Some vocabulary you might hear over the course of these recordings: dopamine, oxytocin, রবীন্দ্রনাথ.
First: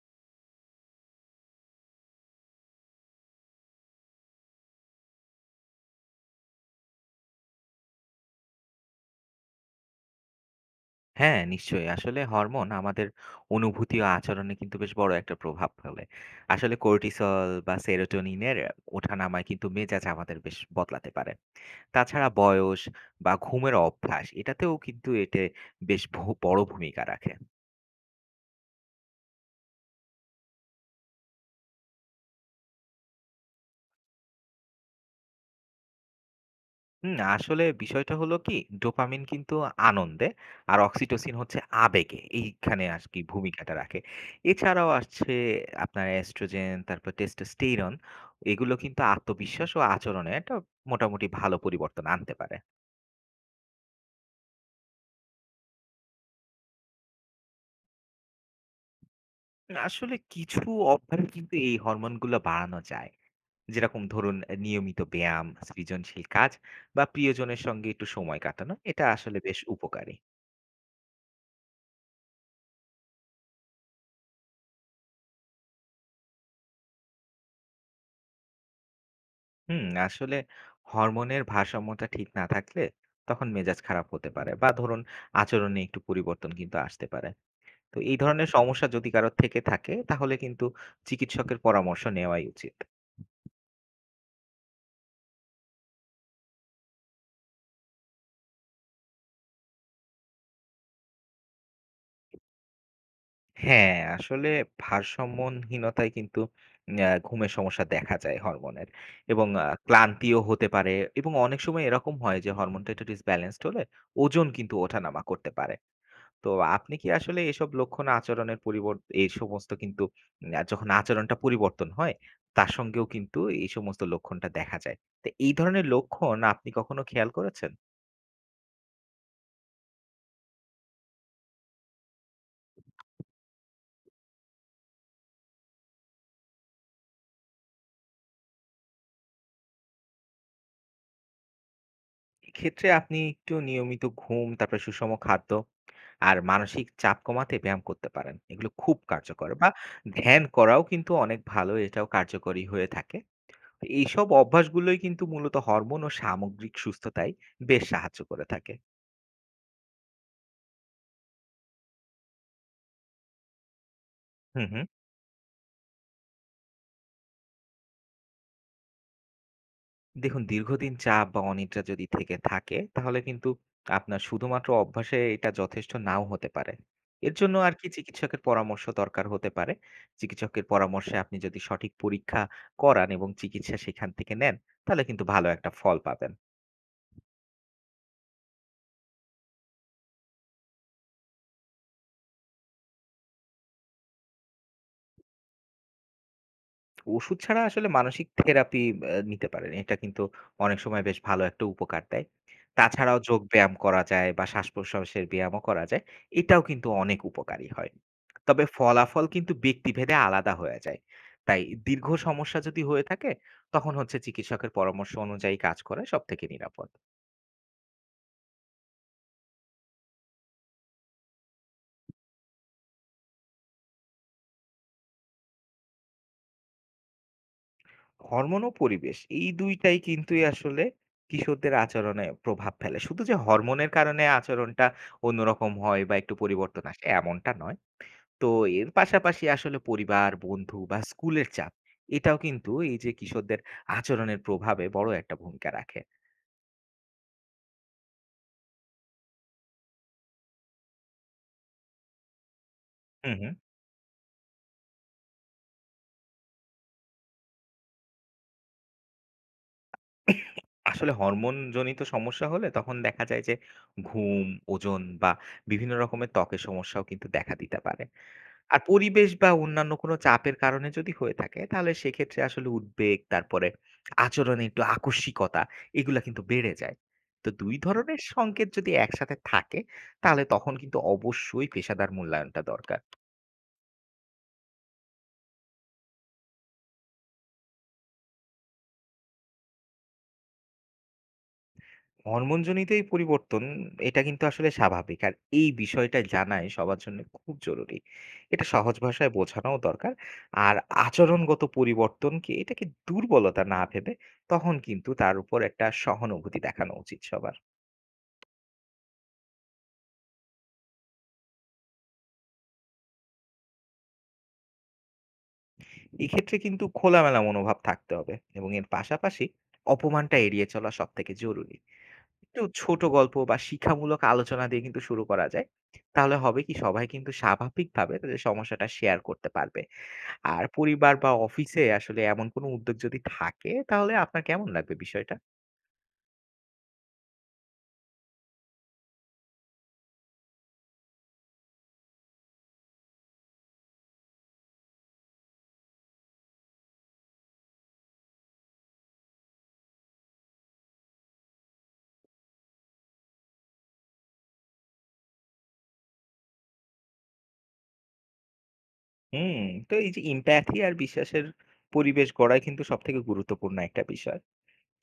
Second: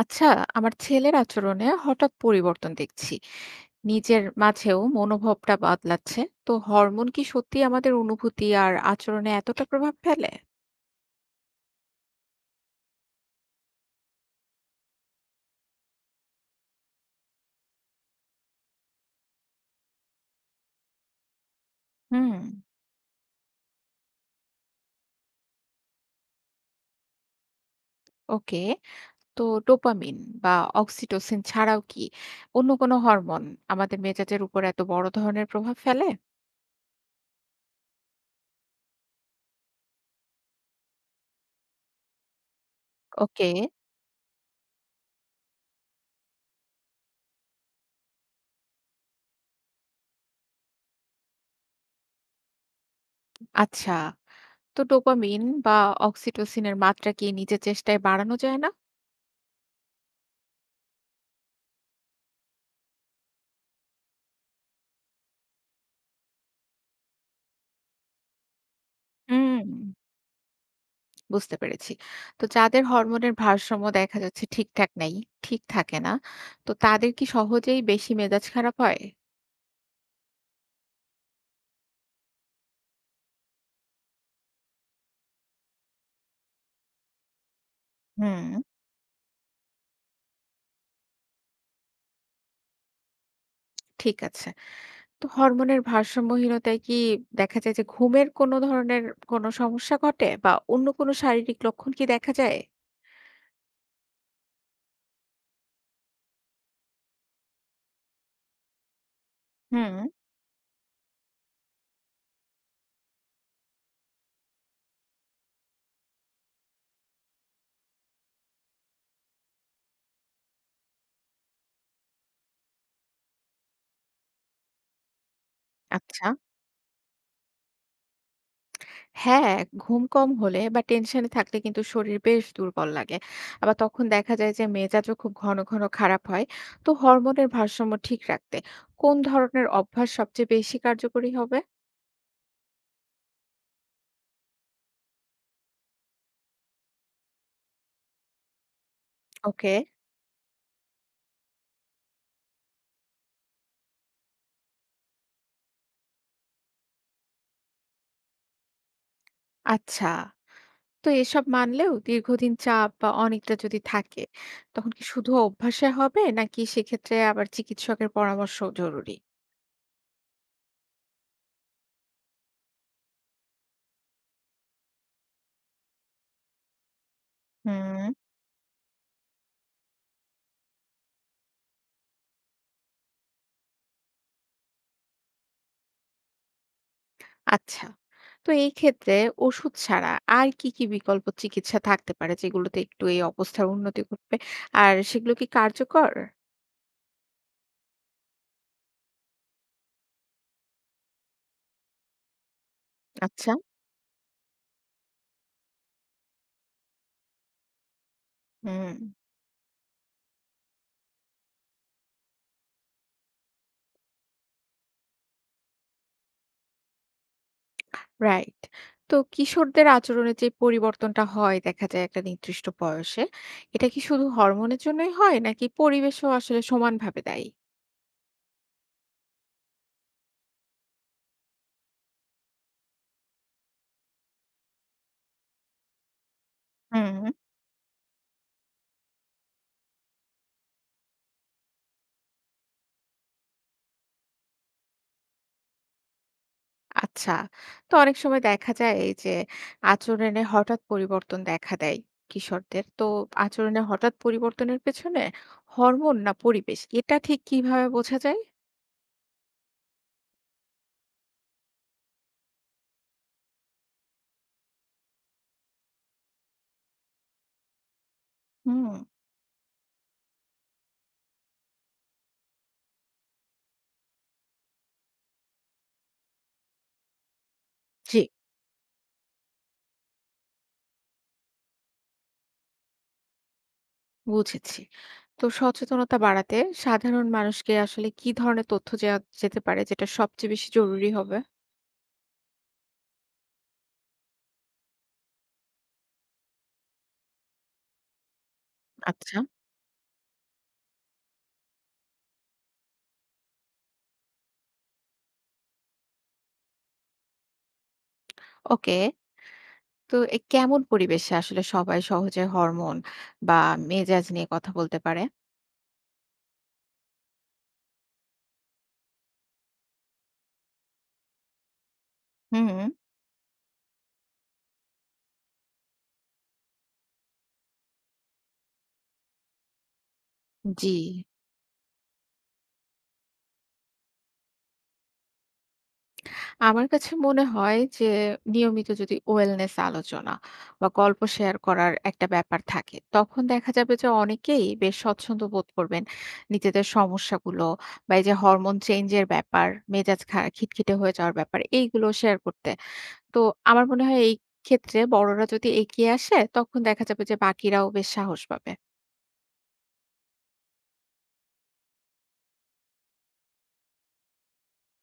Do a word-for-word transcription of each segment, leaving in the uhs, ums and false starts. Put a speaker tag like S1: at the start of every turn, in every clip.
S1: আচ্ছা, আমার ছেলের আচরণে হঠাৎ পরিবর্তন দেখছি। নিজের মাঝেও মনোভাবটা বদলাচ্ছে। তো হরমোন কি সত্যি আমাদের অনুভূতি আর আচরণে এতটা প্রভাব ফেলে?
S2: হ্যাঁ, নিশ্চয়ই। আসলে হরমোন আমাদের অনুভূতি ও আচরণে কিন্তু বেশ বড় একটা প্রভাব ফেলে। আসলে কর্টিসল বা সেরোটোনিনের ওঠানামায় কিন্তু মেজাজ আমাদের বেশ বদলাতে পারে। তাছাড়া
S1: হুম।
S2: বয়স বা ঘুমের অভ্যাস এটাতেও কিন্তু এতে বেশ ভো বড় ভূমিকা রাখে।
S1: ওকে। তো ডোপামিন বা অক্সিটোসিন ছাড়াও কি অন্য কোনো হরমোন আমাদের মেজাজের উপর এত বড় ধরনের প্রভাব ফেলে?
S2: হুম, আসলে বিষয়টা হলো কি, ডোপামিন কিন্তু আনন্দে আর অক্সিটোসিন হচ্ছে আবেগে এইখানে আর কি
S1: ওকে।
S2: ভূমিকাটা রাখে। এছাড়াও আসছে আপনার অ্যাস্ট্রোজেন তারপর টেস্টোস্টেরন, এগুলো কিন্তু আত্মবিশ্বাস ও আচরণে একটা মোটামুটি ভালো পরিবর্তন আনতে পারে।
S1: আচ্ছা, তো ডোপামিন বা অক্সিটোসিনের মাত্রা কি নিজের চেষ্টায় বাড়ানো যায় না?
S2: আসলে কিছু অভ্যাস কিন্তু এই হরমোনগুলো বাড়ানো যায়। যেরকম ধরুন, নিয়মিত ব্যায়াম, সৃজনশীল কাজ বা প্রিয়জনের সঙ্গে একটু সময় কাটানো, এটা আসলে বেশ
S1: হুম,
S2: উপকারী।
S1: বুঝতে পেরেছি। তো যাদের হরমোনের ভারসাম্য দেখা যাচ্ছে ঠিকঠাক নেই, ঠিক থাকে না, তো তাদের কি সহজেই বেশি মেজাজ খারাপ হয়?
S2: হুম, আসলে হরমোনের ভারসাম্যটা ঠিক না থাকলে তখন মেজাজ খারাপ হতে পারে, বা ধরুন আচরণে একটু পরিবর্তন কিন্তু আসতে পারে। তো এই ধরনের
S1: হুম।
S2: সমস্যা যদি কারোর থেকে থাকে, তাহলে কিন্তু চিকিৎসকের পরামর্শ নেওয়াই উচিত।
S1: ঠিক আছে। তো হরমোনের ভারসাম্যহীনতায় কি দেখা যায় যে ঘুমের কোনো ধরনের কোনো সমস্যা ঘটে বা অন্য কোনো শারীরিক লক্ষণ কি দেখা যায়?
S2: হ্যাঁ, আসলে ভারসাম্যহীনতায় কিন্তু আহ, ঘুমের সমস্যা দেখা যায় হরমোনের, এবং আহ,
S1: হুম।
S2: ক্লান্তিও হতে পারে। এবং অনেক সময় এরকম হয় যে হরমোনটা একটু ডিসব্যালেন্সড হলে ওজন কিন্তু ওঠানামা করতে পারে। তো আপনি কি আসলে এসব লক্ষণ আচরণের পরিবর এই সমস্ত কিন্তু উম আ যখন আচরণটা পরিবর্তন হয়, তার সঙ্গেও কিন্তু এই সমস্ত লক্ষণটা দেখা যায়। তো এই ধরনের
S1: আচ্ছা।
S2: লক্ষণ আপনি কখনো খেয়াল করেছেন?
S1: হ্যাঁ, ঘুম কম হলে বা টেনশন এ থাকলে কিন্তু শরীর বেশ দুর্বল লাগে। আবার তখন দেখা যায় যে মেজাজও খুব ঘন, ঘন খারাপ হয়। তো হরমোনের ভারসাম্য ঠিক রাখতে কোন ধরনের অভ্যাস সবচেয়ে বেশি কার্যকরী হবে?
S2: এক্ষেত্রে আপনি একটু নিয়মিত ঘুম, তারপরে সুষম খাদ্য আর মানসিক চাপ কমাতে ব্যায়াম করতে পারেন। এগুলো খুব কার্যকর। বা
S1: ওকে।
S2: ধ্যান করাও কিন্তু অনেক ভালো, এটাও কার্যকরী হয়ে থাকে। তো এইসব অভ্যাসগুলোই কিন্তু মূলত হরমোন ও সামগ্রিক সুস্থতায় বেশ সাহায্য করে থাকে।
S1: আচ্ছা, তো এসব মানলেও দীর্ঘদিন চাপ বা অনিদ্রা যদি থাকে,
S2: হুম, হুম।
S1: তখন কি শুধু অভ্যাসে হবে নাকি সেক্ষেত্রে আবার চিকিৎসকের পরামর্শও জরুরি?
S2: দেখুন, দীর্ঘদিন চাপ বা অনিদ্রা যদি থেকে থাকে তাহলে কিন্তু আপনার শুধুমাত্র অভ্যাসে এটা যথেষ্ট নাও হতে পারে। এর জন্য আর কি
S1: হুম।
S2: চিকিৎসকের পরামর্শ দরকার হতে পারে। চিকিৎসকের পরামর্শে আপনি যদি সঠিক পরীক্ষা করান এবং চিকিৎসা সেখান থেকে নেন, তাহলে কিন্তু ভালো একটা ফল পাবেন।
S1: আচ্ছা। তো এই ক্ষেত্রে ওষুধ ছাড়া আর কি, কি বিকল্প চিকিৎসা থাকতে পারে যেগুলোতে একটু এই অবস্থার উন্নতি ঘটবে? আর সেগুলো কি কার্যকর?
S2: ওষুধ ছাড়া আসলে মানসিক থেরাপি আ নিতে পারেন। এটা কিন্তু অনেক সময় বেশ ভালো একটা উপকার দেয়। তাছাড়াও যোগ
S1: আচ্ছা।
S2: ব্যায়াম করা যায়, বা শ্বাস-প্রশ্বাসের ব্যায়ামও করা যায়। এটাও কিন্তু অনেক উপকারী হয়। তবে
S1: হুম।
S2: ফলাফল কিন্তু ব্যক্তিভেদে আলাদা হয়ে যায়। তাই দীর্ঘ সমস্যা যদি হয়ে থাকে, তখন হচ্ছে চিকিৎসকের পরামর্শ অনুযায়ী কাজ করা সবথেকে নিরাপদ।
S1: রাইট। তো কিশোরদের আচরণে যে পরিবর্তনটা হয় দেখা যায় একটা নির্দিষ্ট বয়সে, এটা কি শুধু হরমোনের জন্যই হয় নাকি পরিবেশও আসলে সমানভাবে দায়ী?
S2: হরমোন ও পরিবেশ এই দুই টাই কিন্তুই আসলে কিশোরদের আচরণে প্রভাব ফেলে। শুধু যে হরমোনের কারণে আচরণটা অন্যরকম হয় বা একটু পরিবর্তন আসে
S1: হুম।
S2: এমনটা নয়। তো এর পাশাপাশি আসলে পরিবার, বন্ধু বা স্কুলের চাপ, এটাও কিন্তু এই যে কিশোরদের আচরণের প্রভাবে বড় একটা ভূমিকা রাখে।
S1: আচ্ছা। তো অনেক সময় দেখা যায় এই যে আচরণে হঠাৎ পরিবর্তন দেখা দেয় কিশোরদের। তো
S2: হুম হুম
S1: আচরণে হঠাৎ পরিবর্তনের পেছনে হরমোন না পরিবেশ এটা ঠিক কিভাবে বোঝা যায়?
S2: আসলে হরমোনজনিত সমস্যা হলে তখন দেখা যায় যে ঘুম, ওজন বা বিভিন্ন রকমের ত্বকের সমস্যাও কিন্তু দেখা দিতে পারে। আর
S1: হুম,
S2: পরিবেশ বা অন্যান্য কোনো চাপের কারণে যদি হয়ে থাকে, তাহলে সেক্ষেত্রে আসলে উদ্বেগ, তারপরে আচরণে একটু আকস্মিকতা, এগুলা কিন্তু বেড়ে যায়। তো দুই ধরনের
S1: জি।
S2: সংকেত যদি একসাথে থাকে, তাহলে তখন কিন্তু অবশ্যই পেশাদার মূল্যায়নটা দরকার।
S1: বুঝেছি। তো সচেতনতা বাড়াতে সাধারণ মানুষকে আসলে কি ধরনের তথ্য দেয়া যেতে পারে যেটা সবচেয়ে বেশি জরুরি হবে?
S2: হরমোনজনিত এই পরিবর্তন, এটা কিন্তু আসলে স্বাভাবিক। আর এই বিষয়টা জানাই সবার জন্য খুব জরুরি। এটা সহজ ভাষায়
S1: আচ্ছা।
S2: বোঝানোও দরকার। আর আচরণগত পরিবর্তনকে এটাকে দুর্বলতা না ভেবে তখন কিন্তু তার উপর একটা সহানুভূতি দেখানো উচিত সবার।
S1: ওকে। তো এ কেমন পরিবেশে আসলে সবাই সহজে হরমোন বা মেজাজ নিয়ে কথা বলতে পারে?
S2: এক্ষেত্রে কিন্তু খোলামেলা মনোভাব থাকতে হবে, এবং এর পাশাপাশি অপমানটা এড়িয়ে চলা সব থেকে জরুরি। একটু
S1: হুম।
S2: ছোট গল্প বা শিক্ষামূলক আলোচনা দিয়ে কিন্তু শুরু করা যায়। তাহলে হবে কি, সবাই কিন্তু স্বাভাবিকভাবে তাদের সমস্যাটা শেয়ার করতে পারবে। আর
S1: জি।
S2: পরিবার বা অফিসে আসলে এমন কোনো উদ্যোগ যদি থাকে, তাহলে আপনার কেমন লাগবে বিষয়টা?
S1: আমার কাছে মনে হয় যে নিয়মিত যদি ওয়েলনেস আলোচনা বা গল্প শেয়ার করার একটা ব্যাপার থাকে তখন দেখা যাবে যে অনেকেই বেশ স্বচ্ছন্দ বোধ করবেন নিজেদের সমস্যাগুলো বা এই যে হরমোন চেঞ্জের ব্যাপার মেজাজ খা- খিটখিটে হয়ে যাওয়ার ব্যাপার এইগুলো শেয়ার করতে। তো আমার মনে হয় এই ক্ষেত্রে বড়রা যদি এগিয়ে আসে তখন দেখা যাবে যে বাকিরাও বেশ সাহস পাবে।
S2: হুম। তো এই যে ইম্প্যাথি আর বিশ্বাসের পরিবেশ গড়াই কিন্তু সব থেকে গুরুত্বপূর্ণ একটা বিষয়।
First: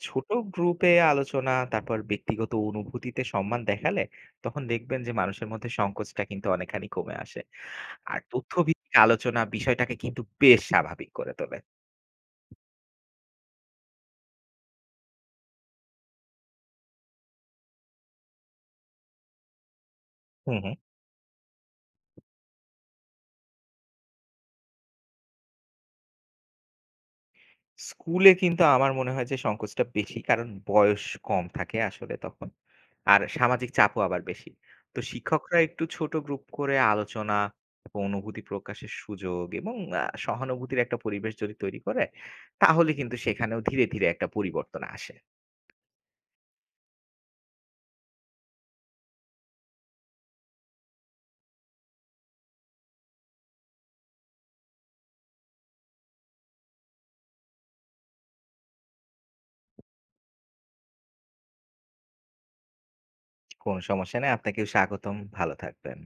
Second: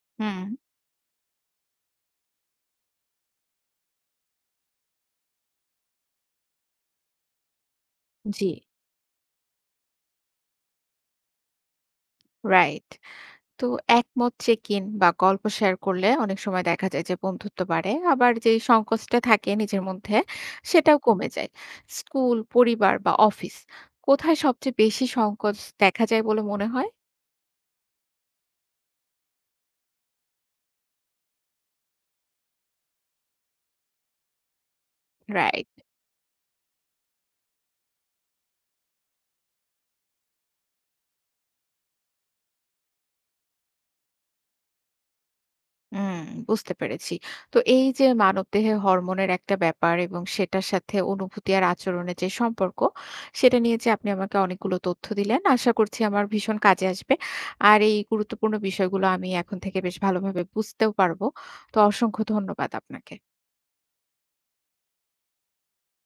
S2: ছোট
S1: হুম।
S2: গ্রুপে আলোচনা, তারপর ব্যক্তিগত অনুভূতিতে সম্মান দেখালে তখন দেখবেন যে মানুষের মধ্যে সংকোচটা কিন্তু অনেকখানি কমে আসে। আর
S1: জি।
S2: তথ্যভিত্তিক আলোচনা বিষয়টাকে কিন্তু বেশ স্বাভাবিক করে তোলে।
S1: রাইট। তো একমত চেক-ইন বা গল্প শেয়ার করলে অনেক সময় দেখা যায় যে বন্ধুত্ব বাড়ে, আবার যে সংকোচটা থাকে নিজের মধ্যে
S2: হুম, হুম।
S1: সেটাও কমে যায়। স্কুল, পরিবার বা অফিস, কোথায় সবচেয়ে বেশি সংকোচ দেখা যায় বলে মনে হয়?
S2: স্কুলে কিন্তু আমার মনে হয় যে সংকোচটা বেশি, কারণ বয়স কম থাকে আসলে তখন। আর সামাজিক চাপও আবার বেশি। তো শিক্ষকরা
S1: রাইট।
S2: একটু ছোট গ্রুপ করে আলোচনা, তারপর অনুভূতি প্রকাশের সুযোগ এবং আ সহানুভূতির একটা পরিবেশ যদি তৈরি করে, তাহলে কিন্তু সেখানেও ধীরে ধীরে একটা পরিবর্তন আসে।
S1: হুম, বুঝতে পেরেছি। তো এই যে মানবদেহে হরমোনের একটা ব্যাপার এবং সেটার সাথে অনুভূতি আর আচরণের যে সম্পর্ক, সেটা নিয়ে যে আপনি আমাকে অনেকগুলো তথ্য দিলেন, আশা করছি আমার ভীষণ কাজে আসবে। আর এই গুরুত্বপূর্ণ বিষয়গুলো আমি এখন থেকে বেশ ভালোভাবে বুঝতেও পারবো। তো অসংখ্য ধন্যবাদ আপনাকে।
S2: কোনো সমস্যা নেই। আপনাকেও স্বাগতম। ভালো থাকবেন।